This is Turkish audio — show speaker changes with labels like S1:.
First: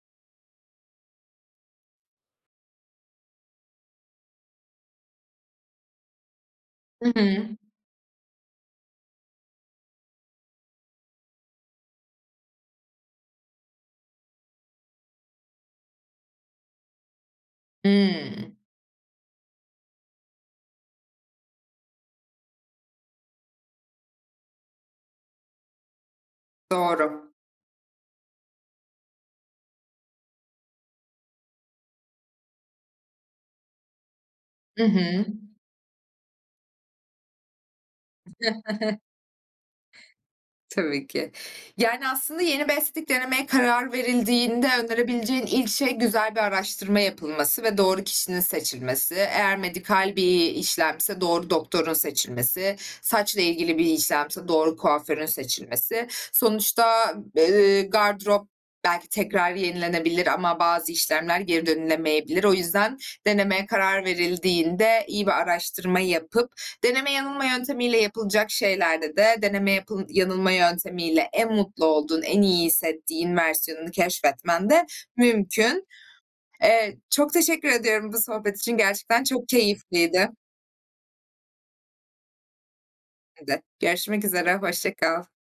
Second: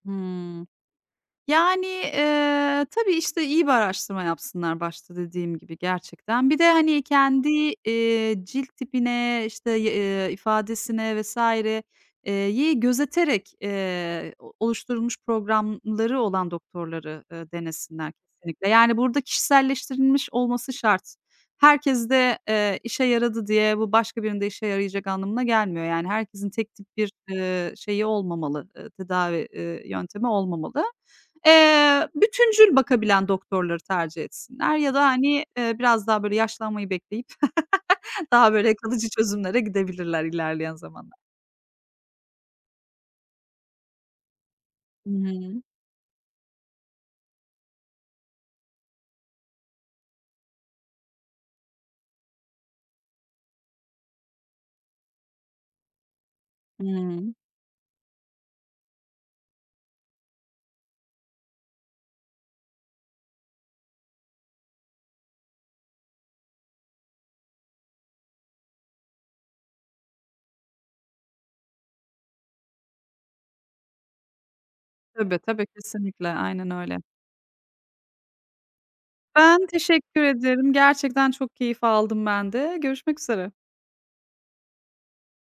S1: Hıı. Yani, eee, tabii işte, iyi bir araştırma yapsınlar başta dediğim gibi gerçekten. Bir de, hani,
S2: Hı hı.
S1: kendi, eee, cilt tipine, işte, y eee, ifadesine vs. eee, yi gözeterek, eee, o oluşturulmuş programları olan doktorları, eee, denesinler
S2: Hıı.
S1: kesinlikle. Yani burada kişiselleştirilmiş olması şart. Herkeste, eee, işe yaradı diye bu başka birini de işe yarayacak anlamına gelmiyor. Yani herkesin tek tip bir,
S2: Doğru.
S1: eee, şeyi olmamalı, eee, tedavi, eee, yöntemi olmamalı. Eee, bütüncül bakabilen doktorları tercih etsinler
S2: Hı
S1: ya da
S2: hı.
S1: hani, eee, biraz daha böyle yaşlanmayı bekleyip daha böyle kalıcı çözümlere gidebilirler ilerleyen
S2: Tabii
S1: zamanlar
S2: ki. Yani aslında yeni bir estetik denemeye karar verildiğinde önerebileceğin
S1: Hıı.
S2: ilk şey, güzel bir araştırma yapılması ve doğru kişinin seçilmesi eğer medikal bir işlemse doğru doktorun seçilmesi, saçla ilgili bir işlemse doğru kuaförün seçilmesi. Sonuçta
S1: Hıı.
S2: b eee, gardırop belki tekrar yenilenebilir ama bazı işlemler geri dönülemeyebilir. O yüzden, denemeye karar verildiğinde iyi bir araştırma yapıp, deneme yanılma yöntemiyle yapılacak şeylerde de deneme yap yanılma yöntemiyle en mutlu olduğun, en iyi hissettiğin versiyonunu keşfetmen de
S1: Tabii, tabii,
S2: mümkün.
S1: kesinlikle, aynen öyle.
S2: Eee, çok teşekkür ediyorum bu sohbet için gerçekten çok
S1: Ben teşekkür
S2: keyifliydi.
S1: ederim. Gerçekten çok keyif aldım ben de. Görüşmek
S2: Ben
S1: üzere.
S2: de görüşmek üzere. Hoşça kal.